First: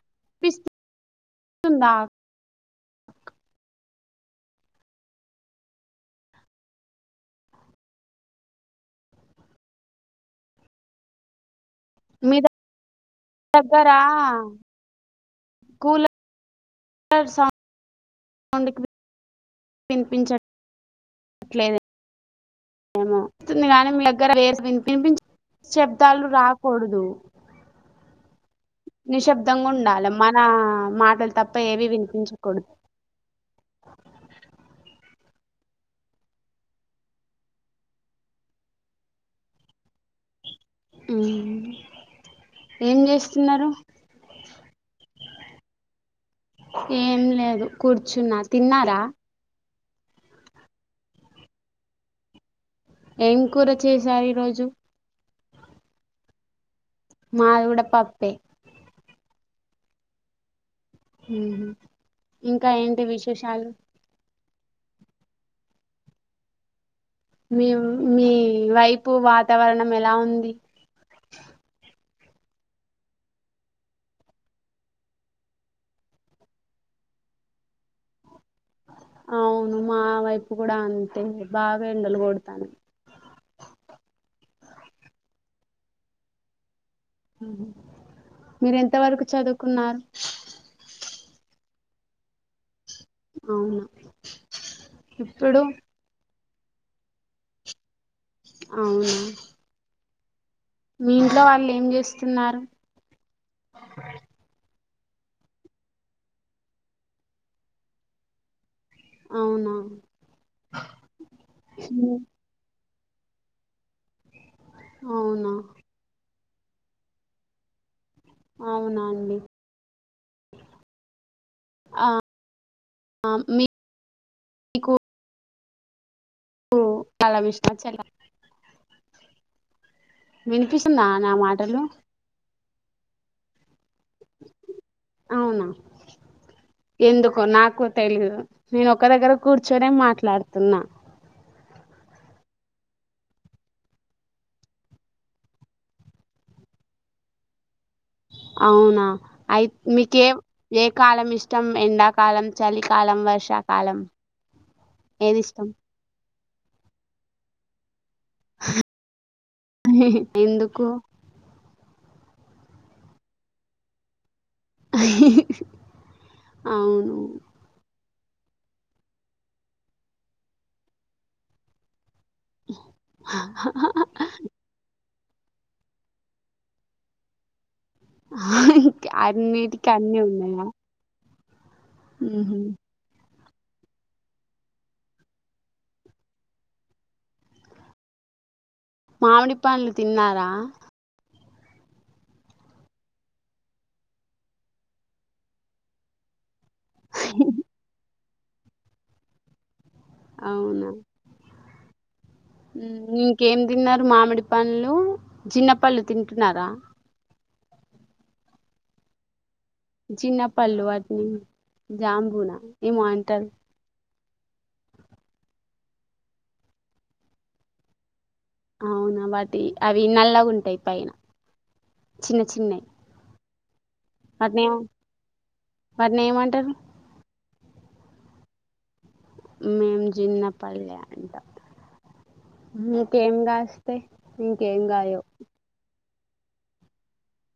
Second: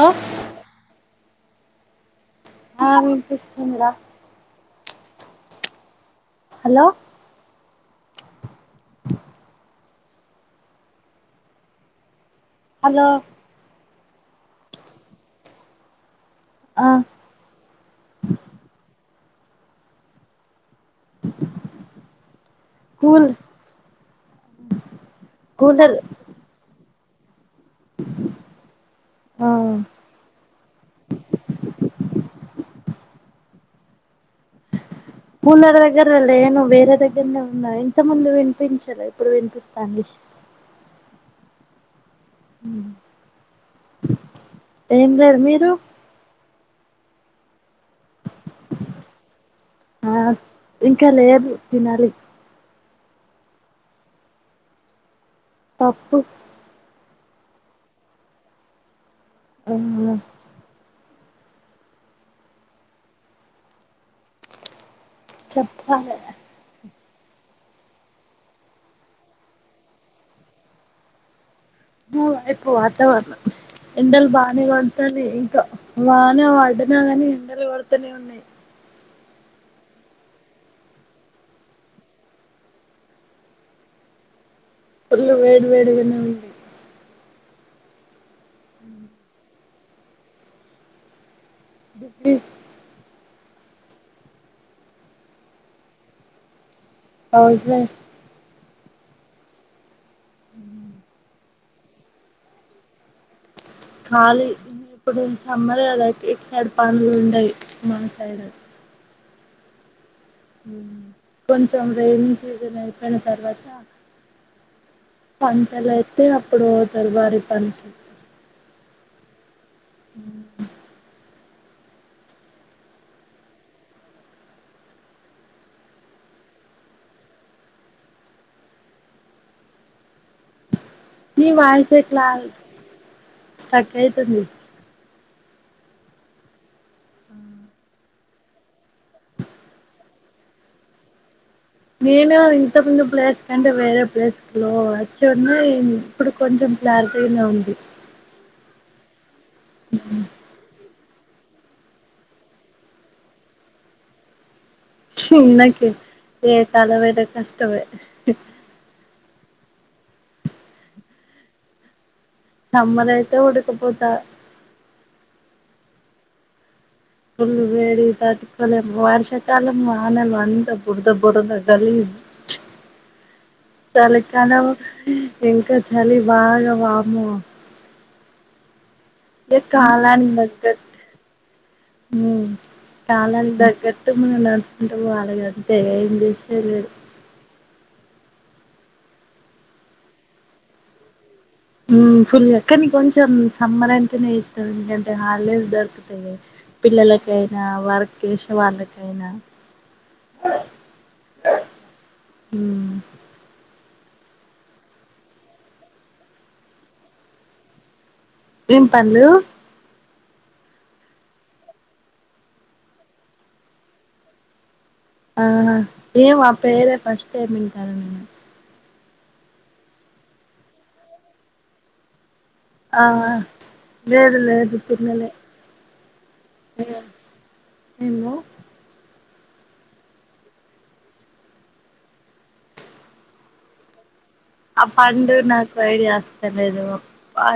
ఆ వినిపిస్తుందా ఆ విపిస్తుంది రా హలో మీద హలో దగ్గరా కూల ఆ వినిపించట్లేదు ఏమో కూల్ వస్తుంది గాని మీ దగ్గర వినిపించి కూలర్ శబ్దాలు రాకూడదు ఆ నిశ్శబ్దంగా ఉండాలి మన మాటలు తప్ప ఏవి వినిపించకూడదు కూలర్ దగ్గర లేను వేరే దగ్గరనే ఉన్నా ఇంత ముందు వినిపించలే ఇప్పుడు వినిపిస్తాంది ఉ ఏం చేస్తున్నారు ఏం లేదు మీరు ఏం లేదు కూర్చున్నా తిన్నారా ఆ ఇంకా లేదు తినాలి ఏం కూర చేసారు ఈరోజు పప్పు మాది కూడా పప్పే ఉమ్ ఉమ్ ఇంకా ఏంటి విశేషాలు చెప్పాలి మీ మీ వైపు వాతావరణం ఎలా ఉంది మా వైపు వాతావరణం ఎండలు బాగానే కొడతన్నయి ఇంకా వాన పడ్డలా గానీ ఎండలు కొడుతునే ఉన్నాయి అవును మా వైపు కూడా అంతే బాగా ఎండలు కొడుతున్నాయి ఫుల్లు వేడి వేడి గా ఉన్నది మీరెంత వరకు చదువుకున్నారు ఉ అవునా ఇప్పుడు హౌజ్ వైఫ్ అవునా మీ ఇంట్లో వాళ్ళు ఏం చేస్తున్నారు ఖాళీ ఇప్పుడు సమ్మర్ కద ఇటు సైడ్ పనులు ఉండయి మా సైడ్ అవునా కొంచెం ఉమ్, రైనీ సీజన్ అయిపోయిన తర్వాత అవునా పంటలు అయితే అప్పుడు పోతరు వరి పనికి అవునా అండి ఉహు ఆ అ మీ మీకు కాలా విష్ట చలా వినిపిస్తుందా నా మాటలు ఇలా స్టక్ అయితుంది అవునా ఎందుకో నాకు తెలీదు నేను ఒక దగ్గర కూర్చొనే మాట్లాడుతున్నా నేను ఇంతకుముందు ప్లేస్ కంటే వేరే ప్లేస్కు లో వచ్చ ఉన్న ఏమి ఇప్పుడు కొంచెం క్లారిటీగా ఉంది అవునా అయి మీకేం ఏ కాలం ఇష్టం ఎండాకాలం, చలికాలం, వర్షాకాలం ఏది ఇష్టం ఉన్నకి ఏ కాలమైన కష్టమే హు ఎందుకు సమ్మర అయితే ఉడకపోత అవును పుల్ వేడికి తట్టుకోలెం వర్షాకాలం వానలు అంత బుడద బుడద గలీజ్ [unintelligible] చలికాలం ఇంక చలి బాగా వామ్మో హ హు ఇగ అన్నింటికి అన్నీ కాలానికి ఉన్నాయా తగ్గట్టు ఉహు కాలంతగ్గట్టు మనం నడుచుకుంటపో వాలెఅంతే ఏం చేసేలేదు. మామిడి పండ్లుతిన్నారా? ఉ ఫుల్ కాని కొంచెం సమ్మర్ అంటేనే ఇష్టం ఎందుకంటే హాలిడేస్ దొరుకు పిల్లలకైనా వర్క్ చేసే వాళ్ళకైనా అవునా ఉమ్ నీకేం తిన్నారు మామిడి పళ్ళు, జిన్న పళ్లు తింటున్నారా? ఏం పళ్లు? చిన్న పళ్లు వాటిని జామ్బునా ఏమో అంటర్‌ ఆహా ఏమో అపేరే ఫస్టైమ్ ఇంటండేది అవునా వాటి అవి నల్లగా ఉంటాయి పైన చిన్న చిన్నవి. ఆ లేదు వాటిని లేదు ఏమో తినలే వాటిని ఏమంటారు? నిన్ను మేం జిన్నపల్లె అంటాం ఇకేం కాస్ ఆ పండు నాకు ఐడియా అస అంత లేదు మొ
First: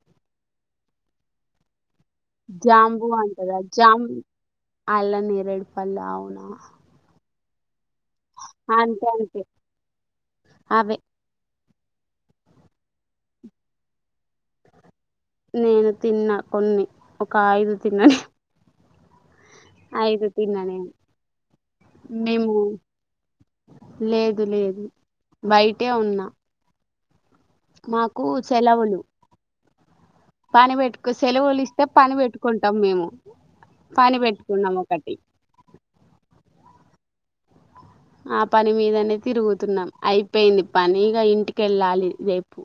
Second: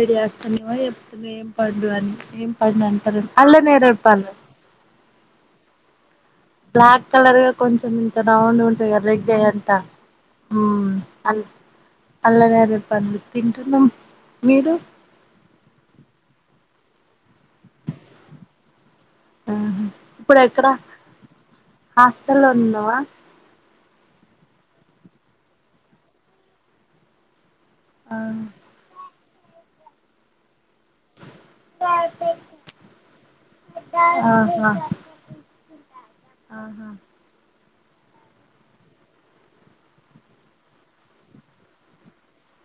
ఐడియా వస్తున్నామో చెప్తున్నా ఏం పండు అని ఏం పండు అంటారు అల్ నేేరేడు పళ్ళు అళ్ళ నేరేడు పళ్ళఅవునా బ్లాక్ కలర్ గా కొంచెం ఇంత రౌండ్ ఉంటది అంతే కదా అంతే రెడ్గాఅంత ఉ అవే అల్ అళ్ళ నేరేడు పళ్ళుతింటున్నాం మీరు? నేను తిన్నా కొన్ని ఒక ఐదు తిన్న నెను ఆహా అయిదు ఇప్పుడు ఎక్కడ తిన్నానే హాస్టల్లో నిము ఉన్నావా లేదు లేదు బయటే ఉన్నా మాకు సెలవులు పని పెట్టుకు సెలవులు ఇస్తే పని పెట్టుకుంటాం మేము పని ఆహా పెట్టుకున్నాం ఒకటి ఆహా ఆ పని మీదనే తిరుగుతున్నాం అయిపోయింది పనిగా ఇంటిక వెళ్ళాలి రేపు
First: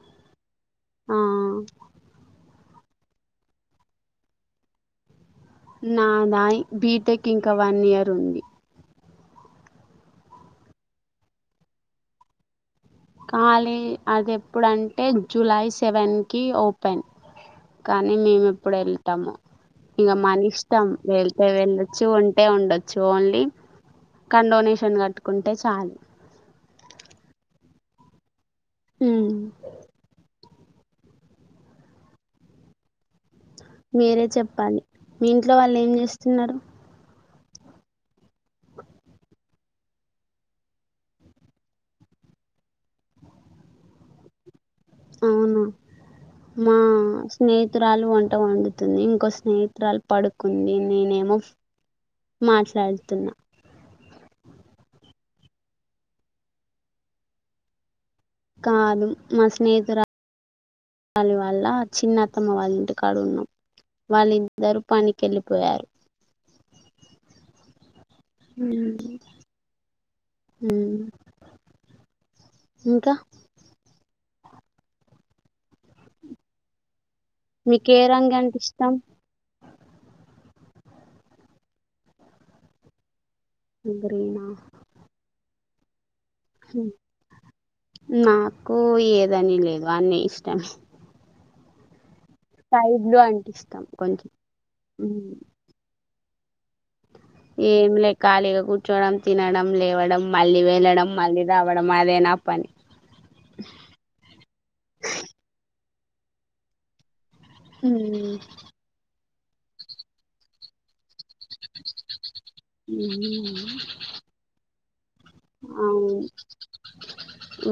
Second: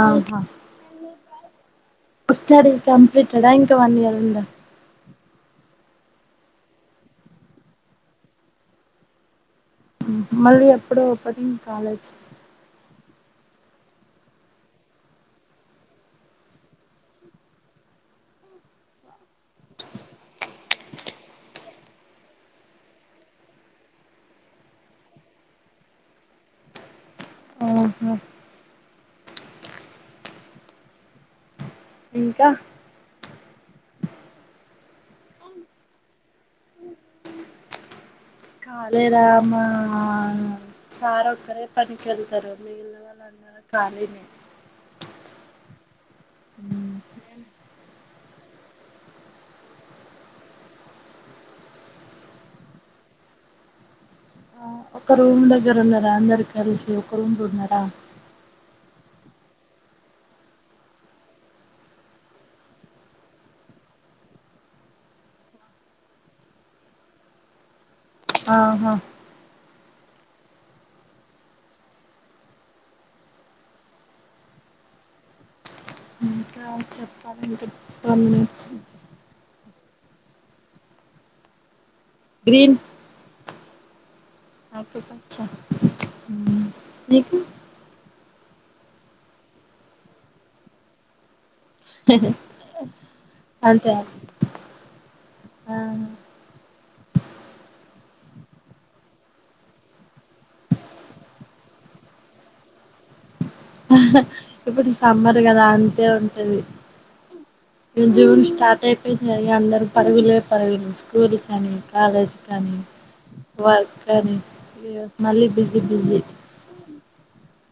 ఆహా ఆ స్టడీ కంప్లీట్దా ఇంకా వన్ ఇయర్ ఉందా నాదా య్ బీటెక్ ఇంకా వన్ ఇయర్ ఉంది. మళ్ళీ ఎప్పుడు పటింగ్ కాలేజ్ కాలీ అది ఎప్పుడంటే జూలై సెవెన్ కి ఓపెన్ కానీ మేము ఇప్పుడు వెళ్తాము ఇంకా మన ఇష్టం వెళ్తే వెళ్ళొచ్చు ఉంటే ఉండొచ్చు ఓన్లీ కానీ డొనేషన్ కట్టుకుంటే చాలు ఆహా హ ఇంకా మీరే చెప్పాలి మీ ఇంట్లో వాళ్ళు ఏం చేస్తున్నారు? కాలేదా అమ్మ సార్ ఒక్కరే పని ఎలతారు మిగిలిన వాళ్ళ అందరు కాలే అవును మా స్నేహితురాలు వంట వండుతుంది ఇంకో స్నేహితురాలు పడుకు. కున్ని నేనేమో మాట్లాడుతున్నా. ఒక రూమ్ దగ్గర ఉన్నారా అందరి కలిసి ఒక రూమ్ ఉన్నారా. కాదు మా స్నేహితురాలు. వాళ్ళ వాళ్ళ చిన్న అత్తమ్మ వాళ్ళ ఇంటి కాడు ఉన్నాం. వాళ్ళిద్దరూ పనికిెళ్ళిపోయారు. ఆహా ఉ ఉ ఇంకా చెప్పాలంటే మీకు ఏ రంగు పరిమి అంటే ఇష్టం గ్రీన్ అందరూ మాస్. ఉమ్, నీకు నాకు ఏదని లేదు అన్నీ ఇష్టమే. స్కై బ్లూలు అనిపిస్తుంది అంతే కొంచెం. ఆ ఏమి లే ఖాళీగా కూర్చోడం తినడం లేవడం మళ్ళీ వెళ్ళడం మళ్ళీ తావడం అదే నా పని. ఆ ఇప్పుడు సమ్మర్ కదా అంతే ఉంటది. ఉమ్. జూన్ స్టార్ట్ అయిపోయి జరిగి అందరు పరుగులే పరుగులే స్కూల్ కానీ. కాలేజ్ కానీ వర్క్ కానీ ఏ. అవును.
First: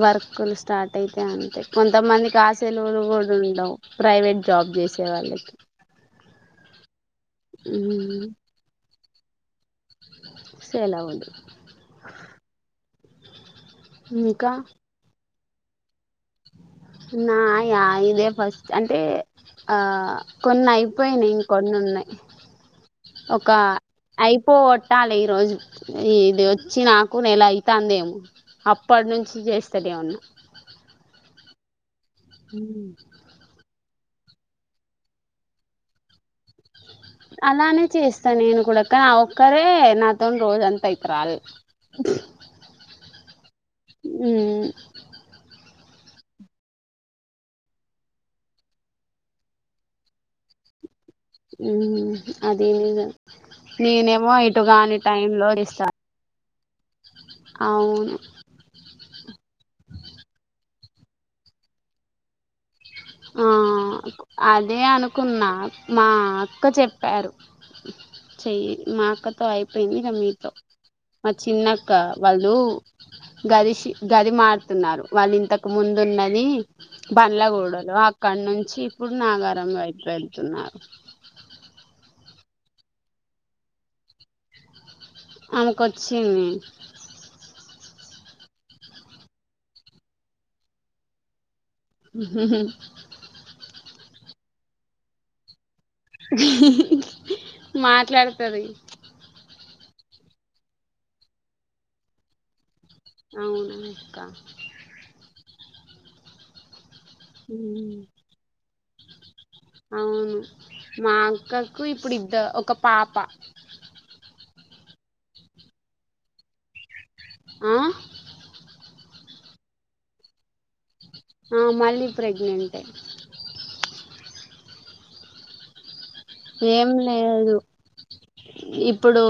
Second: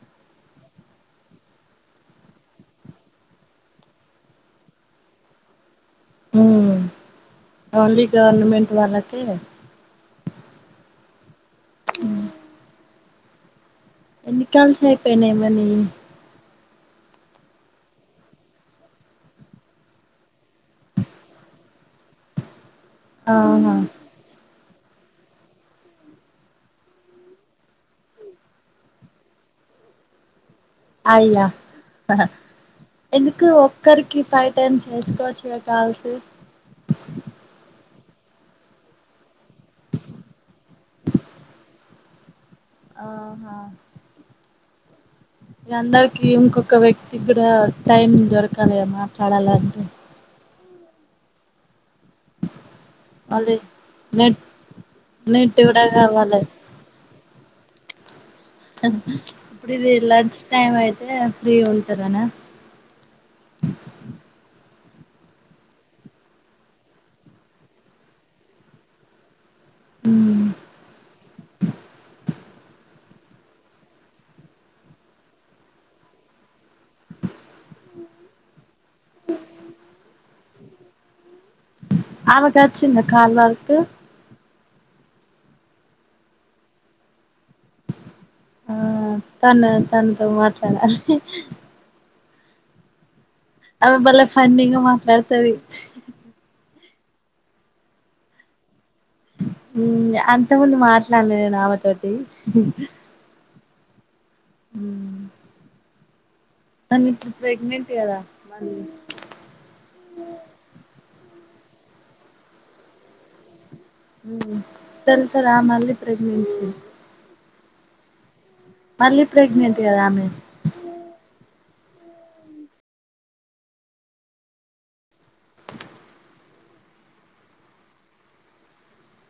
వర్క్లు స్టార్ట్ అయితే అంతే కొంతమంది ఆ సెలవలు కూడా ఉండవు. ప్రైవేట్ జాబ్ చేసే వాళ్ళకి. ఉ అన్ని గవర్నమెంట్ వాళాకి, సెలవలు. అ ఎన్ని ఇంకా కాల్స్ అయిపోయినా మనీ. నాయా ఇదే ఫస్ట్ అంటే. ఆ కొన్ని అయిపోయినాయి ఇం కొన్ని ఉన్నాయి ఒక, ఆహా అయిపో కొట్టాలి ఈ రోజు ఇ ఇది వచ్చి నాకు నేల అవుతుందేమో. అప్పటి నుంచి చేస్తేనేే ఉన్నా. అయ్యా అ హ ఉ అ ఎందుకు ఒక్కరికి ఫైవ్ టైమ్ చేసుకోవచ్చుగా కాల్స్. అలానే చేస్తా నేను కూడా కానీ ఒక్కరే నాతో రోజంతా అయ్యితే రారు. ఆఓహా ఉ అందరికిీ ఇంకొక వ్యక్తి కూడా టైమ్ దొరకాలిద మాట్లాడాలంటే. ఉ అది నీజం మళ్ళీ నేనేమో ఇటుగాని టై లో ఇస్తా. పరవాలేదు. అవును ఇప్పుడు ఇది లంచ్ టైమ్ అయితే ఫ్రీ ఉంటారనా. ఆ అదే అనుకున్నా మా అక్క చెప్పారు. చెయ్యి మాఅక్కతో అయిపోయిందిఇక మీతో, మా చిన్నక్క వాళ్ళు. గదిష్ గది మారుతున్నారు వాళ్ళు ఇంతకు ముందున్నది బండ్లగుడ అక్కడ నుంచి ఇప్పుడు నాగారం వైపు వెళ్తున్నారు ఆమెకాచిన్ద కాల్వర్కు అమెకొచ్చింది ఆ తను తనతో మాట్లాడ అమె భలే ఫన్నీగా మాట్లాడతది మాట్లాడతది ఉమ్ అంత ముందు మాట్లాడలే నేనామ తోటి అవునక్క ఉమ్ తను ఇప్పుడు ప్రెగ్నంట్ కద మల్లి అవును మా అక్కకు ఇప్పుడు ఇద్ద ఒక పాప తెల్ సార ఆ మల్లి ప్రెగ్నెన్సీ ఆ మళ్ళీ ప్రెగ్నెంట్ కదా ఆమె ఆ మళ్ళీ ప్రెగ్నెంటె ఏం లెదు ఇప్పుడు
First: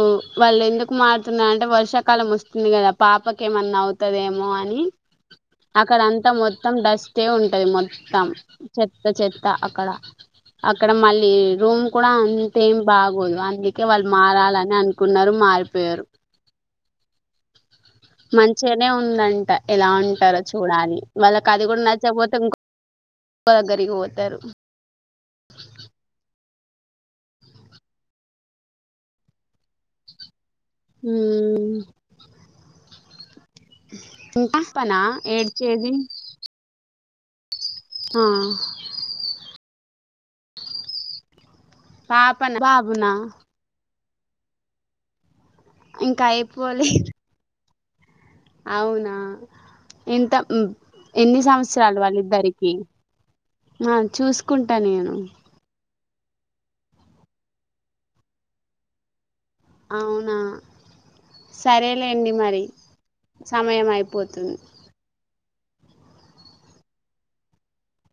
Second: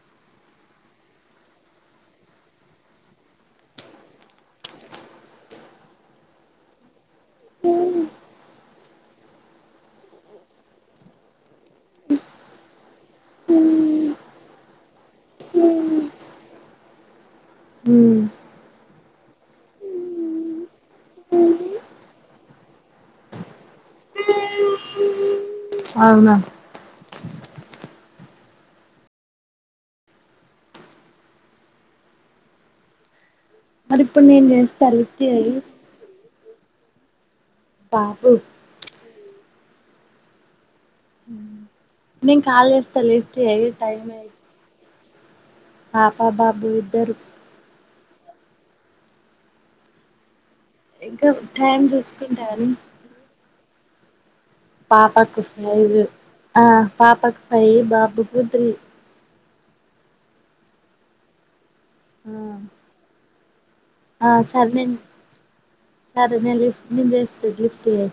వాళ్ళు ఎందుకు మారుతున్నారు అంటే వర్షాకాలం వస్తుంది కదా పాపక ఏమన్నా అవు అవ్తదేమో అని అక్కడ అంతా మొత్తం డస్టే ఉంటది మొత్తం చెత్త చెత్త అక్కడ అక్కడ మళ్ళీ రూమ్ కూడా అంతేం బాగోదు అందుకే వాళ్ళు మారాలని అనుకున్నారు మారిపోయారు మంచిగానే ఉందంట ఎలా ఉంటారో చూడాలి వాళ్ళకి అది కూడా నచ్చకపోతే ఇంకొ బాగరిగి పోతారు అవునా ఉమ్ ఇప్పుడు ఇంకా నేన్ చేస్తా పాపనా లిఫ్ట్ చేయి ఏడ్చేది ఆ బాబు నేన్ పాపనా కాల్ చేస్త బాబునా లిఫ్ట్ చెయ్ టైమ్ అయి పాప ఇంకా బాబు అయిపోలేదు ఇద్దరు అవునా ఎంత ఇంకా ఎన్ని టైం సంవత్సరాలు చూసుకుంటారు వాళ్ళిద్దరికి ఆ చూస్ పాపకు ఫైవ్ ఆ పాపాకు ఫైవ్ బాబుకు త్రీ అవునా సరేలేండి ఆ మరి సమయం అయి ఆ సరె నేన్ సరె నేను లిఫ్ట్ నేను చేస్తా లిఫ్ట్ చేయి